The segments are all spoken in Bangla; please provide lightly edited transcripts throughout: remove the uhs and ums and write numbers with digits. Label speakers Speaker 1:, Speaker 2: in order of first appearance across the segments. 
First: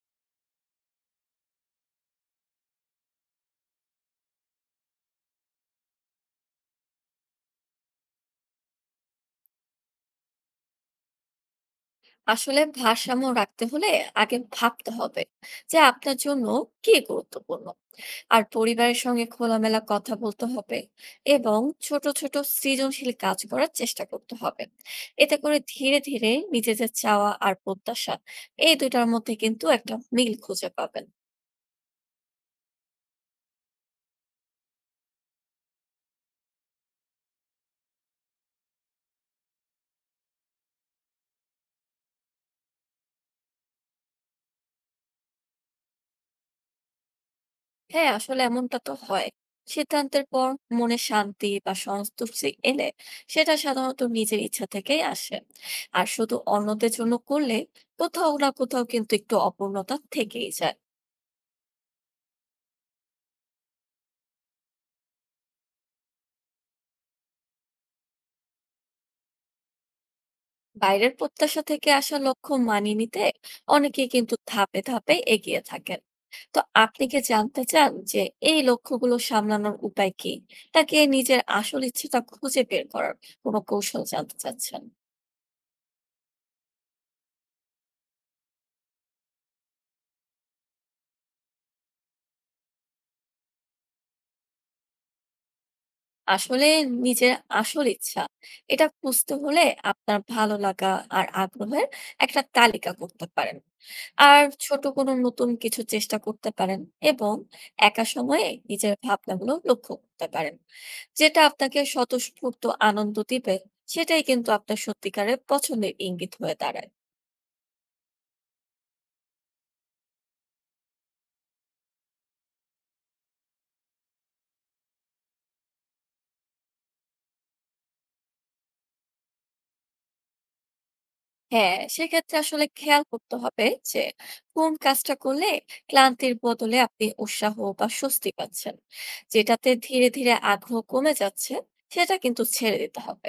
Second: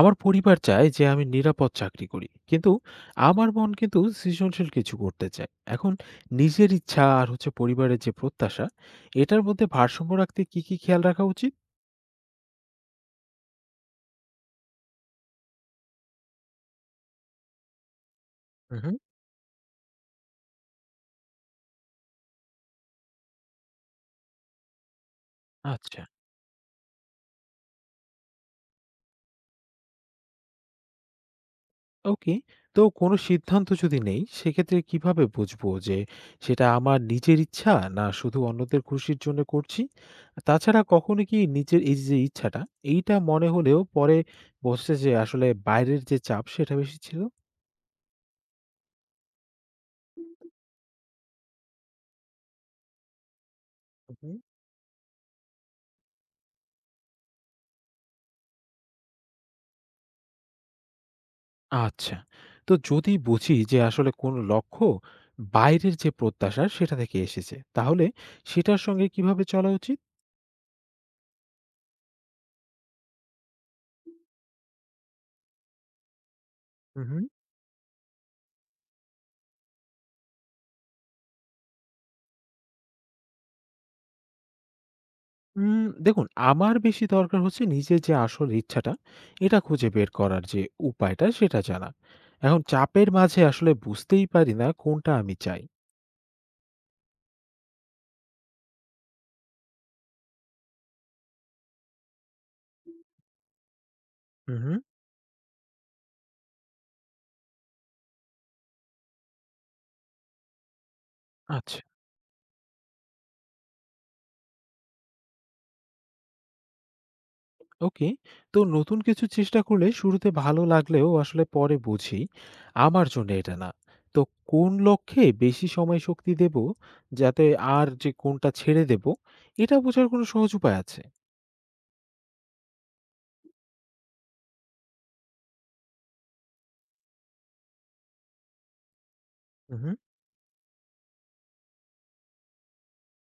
Speaker 1: আমার পরিবার চায় যে আমি নিরাপদ চাকরি করি, কিন্তু আমার মন কিন্তু সৃজনশীল কিছু করতে চায়। এখন নিজের ইচ্ছা আর হচ্ছে পরিবারের যে প্রত্যাশা, এটার মধ্যে ভারসাম্য রাখতে কি কি খেয়াল রাখা উচিত?
Speaker 2: আসলে ভারসাম্য রাখতে হলে আগে ভাবতে হবে যে আপনার জন্য কি গুরুত্বপূর্ণ, আর
Speaker 1: হুম।
Speaker 2: পরিবারের সঙ্গে খোলামেলা কথা বলতে হবে, এবং ছোট ছোট সৃজনশীল কাজ করার চেষ্টা করতে হবে। এতে করে ধীরে
Speaker 1: আচ্ছা।
Speaker 2: ধীরে নিজেদের চাওয়া আর প্রত্যাশা, এই দুটার মধ্যে কিন্তু একটা মিল খুঁজে পাবেন।
Speaker 1: ওকে। তো কোনো সিদ্ধান্ত যদি নেই সেক্ষেত্রে কিভাবে বুঝবো যে সেটা আমার নিজের ইচ্ছা, না শুধু অন্যদের খুশির জন্য করছি? তাছাড়া কখনো কি নিজের এই যে ইচ্ছাটা, এইটা মনে হলেও পরে বসে যে আসলে বাইরের যে চাপ সেটা বেশি ছিল?
Speaker 2: হ্যাঁ, আসলে এমনটা তো হয়। সিদ্ধান্তের পর মনে শান্তি বা সন্তুষ্টি এলে সেটা সাধারণত নিজের ইচ্ছা থেকেই আসে। আর শুধু অন্যদের জন্য করলে কোথাও না কোথাও কিন্তু একটু অপূর্ণতা থেকেই যায়।
Speaker 1: আচ্ছা। তো যদি বুঝি যে আসলে কোনো লক্ষ্য বাইরের যে প্রত্যাশা সেটা থেকে এসেছে, তাহলে সেটার সঙ্গে কিভাবে চলা উচিত?
Speaker 2: বাইরের প্রত্যাশা থেকে আসা লক্ষ্য মানিয়ে নিতে অনেকেই কিন্তু ধাপে ধাপে এগিয়ে থাকেন। তো
Speaker 1: হুম,
Speaker 2: আপনি কি
Speaker 1: হুম।
Speaker 2: জানতে চান যে এই লক্ষ্যগুলো সামলানোর উপায় কি? নাকি নিজের আসল ইচ্ছেটা খুঁজে বের করার কোনো কৌশল জানতে চাচ্ছেন?
Speaker 1: দেখুন আমার বেশি দরকার হচ্ছে নিজের যে আসল ইচ্ছাটা, এটা খুঁজে বের করার যে উপায়টা সেটা জানা। এখন চাপের মাঝে আসলে বুঝতেই পারি না কোনটা আমি চাই।
Speaker 2: আসলে নিজের আসল ইচ্ছা এটা বুঝতে হলে আপনার ভালো লাগা আর আগ্রহের একটা তালিকা করতে পারেন, আর
Speaker 1: হুম, হুম।
Speaker 2: ছোট কোনো নতুন কিছু চেষ্টা করতে পারেন, এবং একা সময়ে নিজের ভাবনাগুলো লক্ষ্য করতে পারেন। যেটা
Speaker 1: আচ্ছা।
Speaker 2: আপনাকে স্বতঃস্ফূর্ত আনন্দ দিবে, সেটাই কিন্তু আপনার সত্যিকারের পছন্দের ইঙ্গিত হয়ে দাঁড়ায়।
Speaker 1: ওকে। তো নতুন কিছু চেষ্টা করলে শুরুতে ভালো লাগলেও আসলে পরে বুঝি আমার জন্য এটা না। তো কোন লক্ষ্যে বেশি সময় শক্তি দেব যাতে, আর যে কোনটা ছেড়ে দেব, এটা বোঝার কোনো সহজ উপায় আছে?
Speaker 2: হ্যাঁ, সেক্ষেত্রে আসলে খেয়াল করতে হবে যে কোন কাজটা করলে ক্লান্তির বদলে আপনি উৎসাহ বা স্বস্তি পাচ্ছেন। যেটাতে
Speaker 1: হুম।
Speaker 2: ধীরে ধীরে আগ্রহ কমে যাচ্ছে সেটা কিন্তু ছেড়ে দিতে হবে।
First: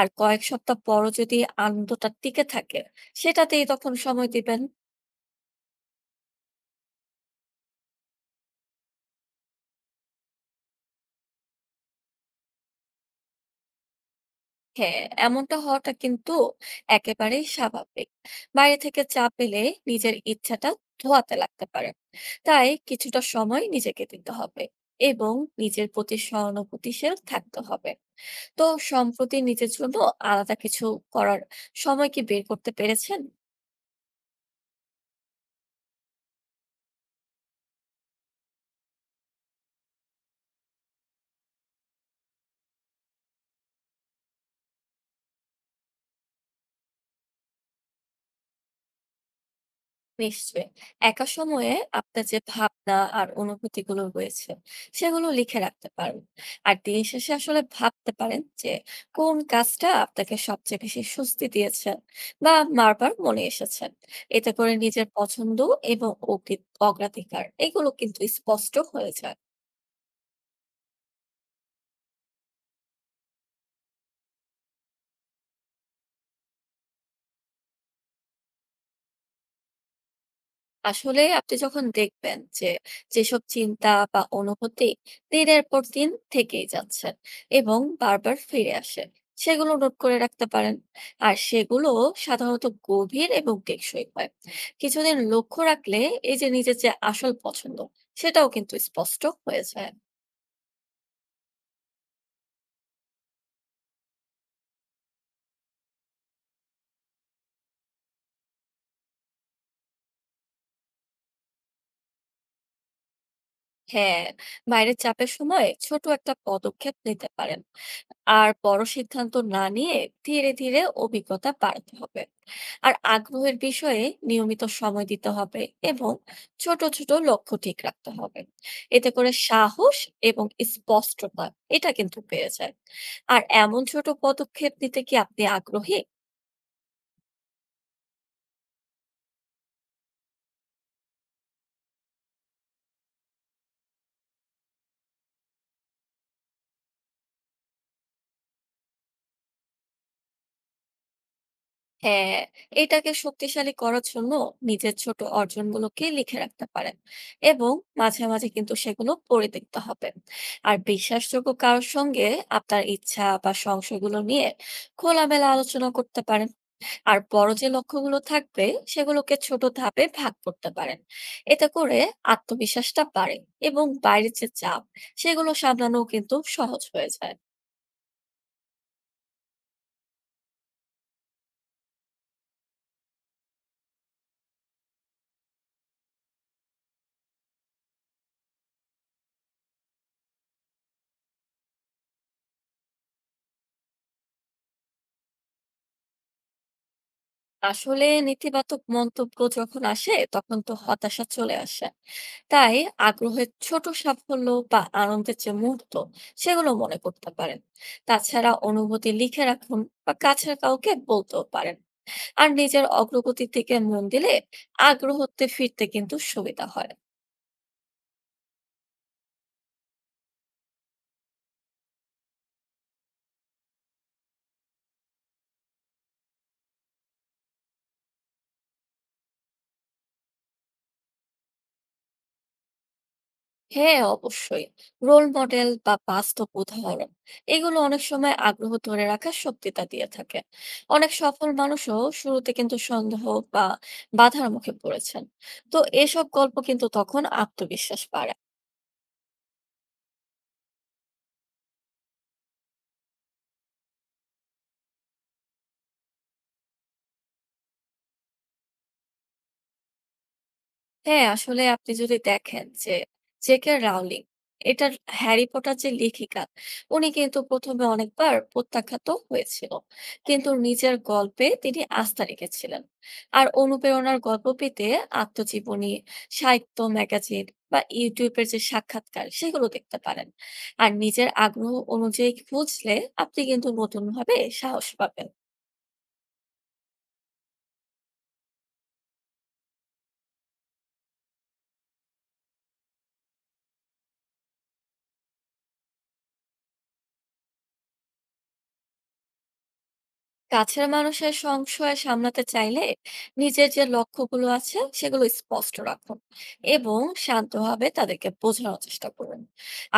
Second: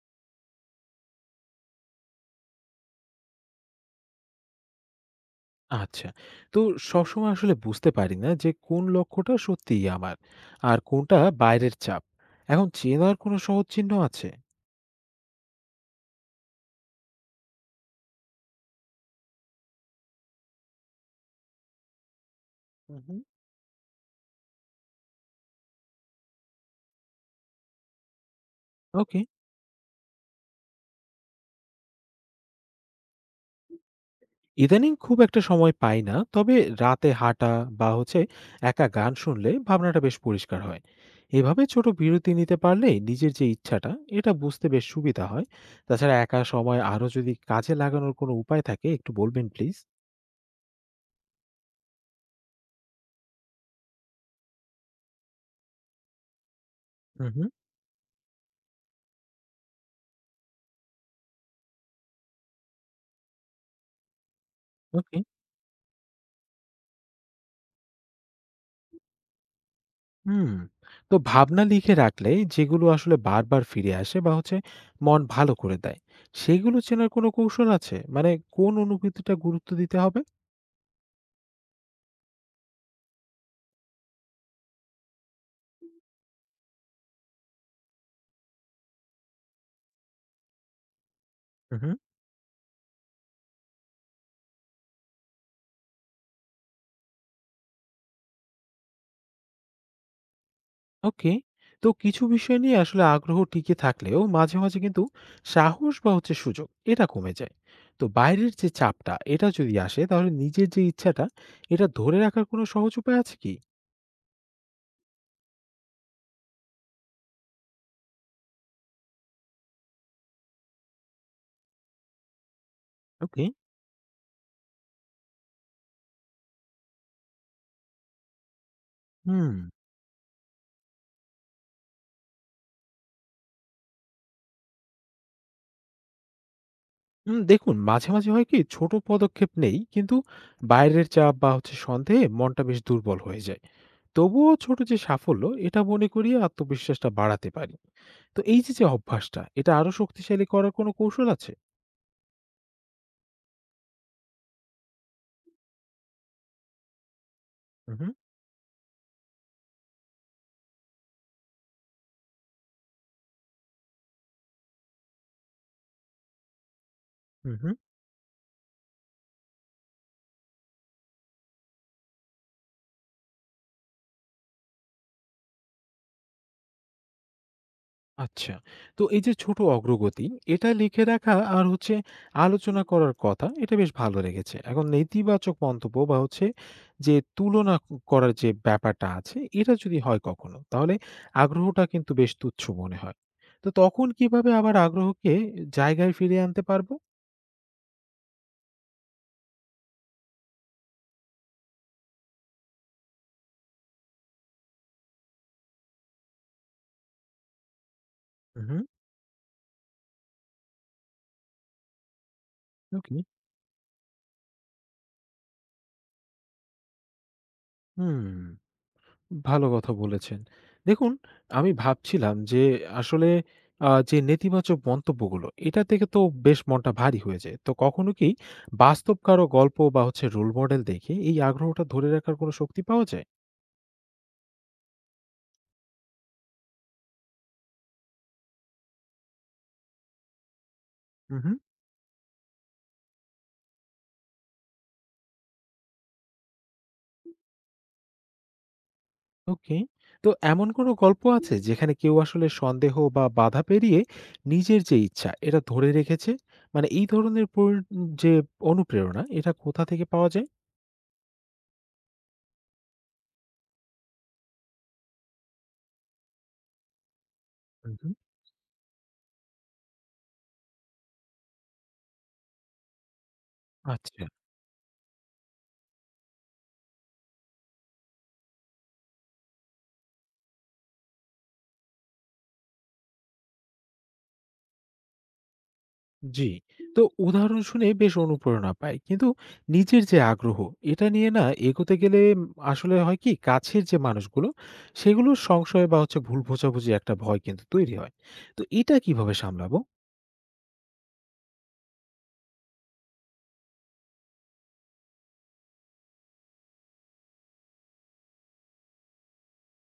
Speaker 2: আর কয়েক সপ্তাহ পরও যদি আনন্দটা টিকে থাকে, সেটাতেই তখন সময় দিবেন।
Speaker 1: আচ্ছা। তো সবসময় আসলে বুঝতে পারি না যে কোন লক্ষ্যটা সত্যিই আমার আর কোনটা বাইরের চাপ। এখন চেনার কোনো সহজ চিহ্ন আছে?
Speaker 2: হ্যাঁ, এমনটা হওয়াটা কিন্তু একেবারেই স্বাভাবিক। বাইরে থেকে চাপ পেলে নিজের ইচ্ছাটা ধোয়াতে লাগতে পারে। তাই
Speaker 1: হুম।
Speaker 2: কিছুটা সময় নিজেকে দিতে হবে এবং নিজের প্রতি সহানুভূতিশীল থাকতে হবে। তো
Speaker 1: ওকে।
Speaker 2: সম্প্রতি নিজের জন্য আলাদা কিছু করার সময় কি বের করতে পেরেছেন?
Speaker 1: ইদানিং খুব একটা সময় পাই না। তবে রাতে হাঁটা বা হচ্ছে একা গান শুনলে ভাবনাটা বেশ পরিষ্কার হয়। এভাবে ছোট বিরতি নিতে পারলে নিজের যে ইচ্ছাটা, এটা বুঝতে বেশ সুবিধা হয়। তাছাড়া একা সময় আরো যদি কাজে লাগানোর কোনো উপায় থাকে একটু বলবেন প্লিজ?
Speaker 2: নিশ্চয়ই। একা সময়ে আপনার যে ভাবনা আর অনুভূতিগুলো রয়েছে, সেগুলো লিখে রাখতে পারেন। আর দিন
Speaker 1: হুম,
Speaker 2: শেষে
Speaker 1: হুম।
Speaker 2: আসলে ভাবতে পারেন যে কোন কাজটা আপনাকে সবচেয়ে বেশি স্বস্তি দিয়েছে বা বারবার মনে এসেছে। এতে করে নিজের
Speaker 1: ওকে।
Speaker 2: পছন্দ এবং অগ্রাধিকার, এগুলো কিন্তু স্পষ্ট হয়ে যায়।
Speaker 1: হুম। তো ভাবনা লিখে রাখলে যেগুলো আসলে বারবার ফিরে আসে বা হচ্ছে মন ভালো করে দেয়, সেগুলো চেনার কোনো কৌশল আছে? মানে কোন অনুভূতিটা গুরুত্ব দিতে হবে?
Speaker 2: আসলে আপনি যখন দেখবেন যে যেসব চিন্তা বা অনুভূতি দিনের পর দিন থেকেই যাচ্ছেন এবং বারবার ফিরে আসে, সেগুলো নোট করে রাখতে পারেন। আর
Speaker 1: হুম,
Speaker 2: সেগুলো
Speaker 1: হুম।
Speaker 2: সাধারণত গভীর এবং টেকসই হয়। কিছুদিন লক্ষ্য রাখলে এই যে নিজের যে আসল পছন্দ, সেটাও কিন্তু স্পষ্ট হয়ে যায়।
Speaker 1: ওকে। তো কিছু বিষয় নিয়ে আসলে আগ্রহ টিকে থাকলেও মাঝে, মাঝে কিন্তু সাহস বা হচ্ছে সুযোগ এটা কমে যায়। তো বাইরের যে চাপটা এটা যদি আসে তাহলে নিজের যে ইচ্ছাটা এটা ধরে রাখার কোনো সহজ উপায় আছে কি?
Speaker 2: হ্যাঁ, বাইরের চাপের সময় ছোট একটা পদক্ষেপ নিতে পারেন, আর বড় সিদ্ধান্ত না নিয়ে ধীরে ধীরে অভিজ্ঞতা বাড়াতে হবে, আর
Speaker 1: ওকে।
Speaker 2: আগ্রহের বিষয়ে নিয়মিত সময় দিতে হবে, এবং ছোট ছোট লক্ষ্য ঠিক রাখতে হবে। এতে করে
Speaker 1: হুম।
Speaker 2: সাহস এবং স্পষ্টতা, এটা কিন্তু পেয়ে যায়। আর এমন ছোট পদক্ষেপ নিতে কি আপনি আগ্রহী?
Speaker 1: দেখুন মাঝে, মাঝে হয় কি ছোট পদক্ষেপ নেই কিন্তু বাইরের চাপ বা হচ্ছে সন্দেহে মনটা বেশ দুর্বল হয়ে যায়। তবুও ছোট যে সাফল্য এটা মনে করিয়ে আত্মবিশ্বাসটা বাড়াতে পারি। তো এই যে, যে অভ্যাসটা এটা আরো শক্তিশালী করার কোনো কৌশল আছে?
Speaker 2: হ্যাঁ, এটাকে শক্তিশালী করার জন্য নিজের ছোট অর্জনগুলোকে লিখে রাখতে পারেন, এবং
Speaker 1: উহু,
Speaker 2: মাঝে মাঝে কিন্তু সেগুলো পড়ে দেখতে হবে। আর বিশ্বাসযোগ্য কারোর সঙ্গে আপনার ইচ্ছা বা সংশয়গুলো নিয়ে খোলামেলা আলোচনা করতে পারেন। আর বড় যে
Speaker 1: উহু।
Speaker 2: লক্ষ্যগুলো থাকবে, সেগুলোকে ছোট ধাপে ভাগ করতে পারেন। এতে করে আত্মবিশ্বাসটা বাড়ে এবং বাইরের যে চাপ, সেগুলো সামলানো কিন্তু সহজ হয়ে যায়।
Speaker 1: আচ্ছা। তো এই যে ছোট অগ্রগতি, এটা লিখে রাখা আর হচ্ছে আলোচনা করার কথা, এটা বেশ ভালো লেগেছে। এখন নেতিবাচক মন্তব্য বা হচ্ছে যে তুলনা করার যে ব্যাপারটা আছে, এটা যদি হয় কখনো, তাহলে আগ্রহটা কিন্তু বেশ তুচ্ছ মনে হয়। তো তখন কিভাবে আবার আগ্রহকে জায়গায় ফিরিয়ে আনতে পারবো?
Speaker 2: আসলে নেতিবাচক মন্তব্য যখন আসে তখন তো হতাশা চলে আসে। তাই আগ্রহের ছোট সাফল্য বা আনন্দের যে মুহূর্ত, সেগুলো মনে করতে পারেন। তাছাড়া
Speaker 1: উহু,
Speaker 2: অনুভূতি লিখে রাখুন, বা কাছের কাউকে বলতেও পারেন। আর নিজের
Speaker 1: ওকে।
Speaker 2: অগ্রগতির দিকে মন দিলে আগ্রহতে ফিরতে কিন্তু সুবিধা হয়।
Speaker 1: হুম। ভালো কথা বলেছেন। দেখুন, আমি ভাবছিলাম যে আসলে যে নেতিবাচক মন্তব্যগুলো, এটা থেকে তো বেশ মনটা ভারী হয়ে যায়। তো কখনো কি বাস্তব কারো গল্প বা হচ্ছে রোল মডেল দেখে এই আগ্রহটা ধরে রাখার কোনো শক্তি পাওয়া যায়?
Speaker 2: হ্যাঁ, অবশ্যই। রোল মডেল বা বাস্তব উদাহরণ, এগুলো অনেক সময় আগ্রহ ধরে রাখার শক্তিটা দিয়ে থাকে। অনেক
Speaker 1: হুম,
Speaker 2: সফল
Speaker 1: হুম।
Speaker 2: মানুষও শুরুতে কিন্তু সন্দেহ বা বাধার মুখে পড়েছেন। তো এসব গল্প কিন্তু তখন আত্মবিশ্বাস বাড়ায়।
Speaker 1: ওকে। তো এমন কোনো গল্প আছে যেখানে কেউ আসলে সন্দেহ বা বাধা পেরিয়ে নিজের যে ইচ্ছা, এটা ধরে রেখেছে? মানে এই ধরনের যে অনুপ্রেরণা, এটা কোথা থেকে পাওয়া যায়?
Speaker 2: হ্যাঁ, আসলে আপনি যদি দেখেন যে জেকে রাউলিং, এটার হ্যারি পটার যে লেখিকা, উনি কিন্তু প্রথমে
Speaker 1: হুম, হুম।
Speaker 2: অনেকবার প্রত্যাখ্যাত হয়েছিল, কিন্তু নিজের গল্পে তিনি আস্থা রেখেছিলেন। আর অনুপ্রেরণার
Speaker 1: আচ্ছা।
Speaker 2: গল্প পেতে আত্মজীবনী, সাহিত্য ম্যাগাজিন বা ইউটিউবের যে সাক্ষাৎকার, সেগুলো দেখতে পারেন। আর নিজের আগ্রহ অনুযায়ী খুঁজলে আপনি কিন্তু নতুন ভাবে সাহস পাবেন।
Speaker 1: জি। তো উদাহরণ শুনে বেশ অনুপ্রেরণা পাই। কিন্তু নিজের যে আগ্রহ, এটা নিয়ে না এগোতে গেলে আসলে হয় কি কাছের যে মানুষগুলো, সেগুলোর সংশয় বা হচ্ছে ভুল বোঝাবুঝি একটা ভয় কিন্তু তৈরি হয়। তো এটা কিভাবে সামলাবো?
Speaker 2: কাছের মানুষের সংশয় সামলাতে চাইলে নিজের যে লক্ষ্যগুলো আছে সেগুলো স্পষ্ট রাখুন, এবং শান্তভাবে তাদেরকে বোঝানোর চেষ্টা করুন।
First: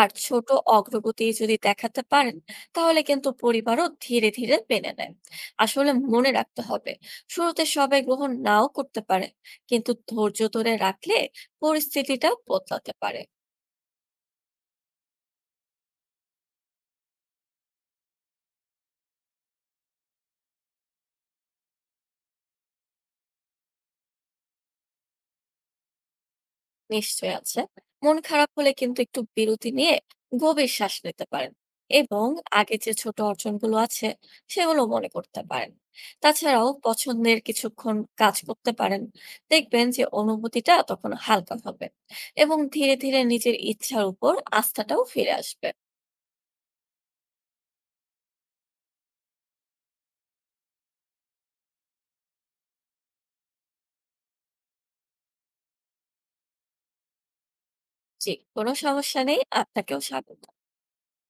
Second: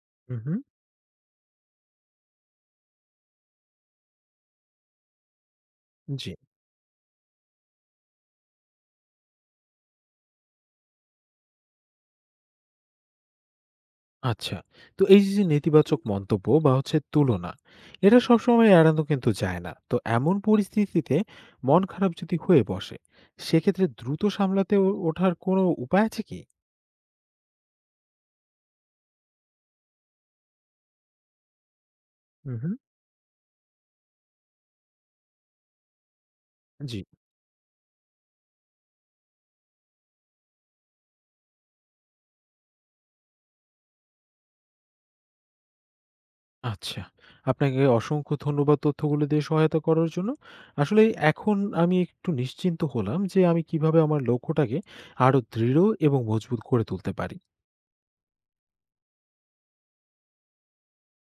Speaker 2: আর
Speaker 1: হুম,
Speaker 2: ছোট
Speaker 1: হুম।
Speaker 2: অগ্রগতি যদি দেখাতে পারেন, তাহলে কিন্তু পরিবারও ধীরে ধীরে মেনে নেয়। আসলে মনে
Speaker 1: জি,
Speaker 2: রাখতে হবে শুরুতে সবাই গ্রহণ নাও করতে পারে, কিন্তু ধৈর্য ধরে রাখলে পরিস্থিতিটা বদলাতে পারে।
Speaker 1: আচ্ছা। তো এই যে, যে নেতিবাচক মন্তব্য বা হচ্ছে তুলনা, এটা সবসময় এড়ানো কিন্তু যায় না। তো এমন পরিস্থিতিতে মন খারাপ যদি হয়ে বসে, সেক্ষেত্রে দ্রুত সামলাতে ও ওঠার কোনো উপায় আছে কি?
Speaker 2: নিশ্চয়ই আছে। মন খারাপ হলে কিন্তু একটু বিরতি নিয়ে গভীর শ্বাস নিতে পারেন, এবং
Speaker 1: হুম, হুম।
Speaker 2: আগে যে ছোট অর্জনগুলো আছে সেগুলো মনে করতে পারেন। তাছাড়াও
Speaker 1: জি।
Speaker 2: পছন্দের কিছুক্ষণ কাজ করতে পারেন। দেখবেন যে অনুভূতিটা তখন হালকা হবে, এবং ধীরে ধীরে নিজের ইচ্ছার উপর আস্থাটাও ফিরে আসবে।
Speaker 1: আচ্ছা। আপনাকে অসংখ্য ধন্যবাদ তথ্যগুলো দিয়ে সহায়তা করার জন্য। আসলে এখন আমি একটু নিশ্চিন্ত হলাম যে আমি কিভাবে আমার লক্ষ্যটাকে আরো দৃঢ় এবং মজবুত করে তুলতে পারি।
Speaker 2: জি, কোনো সমস্যা নেই। আপনাকেও স্বাগত।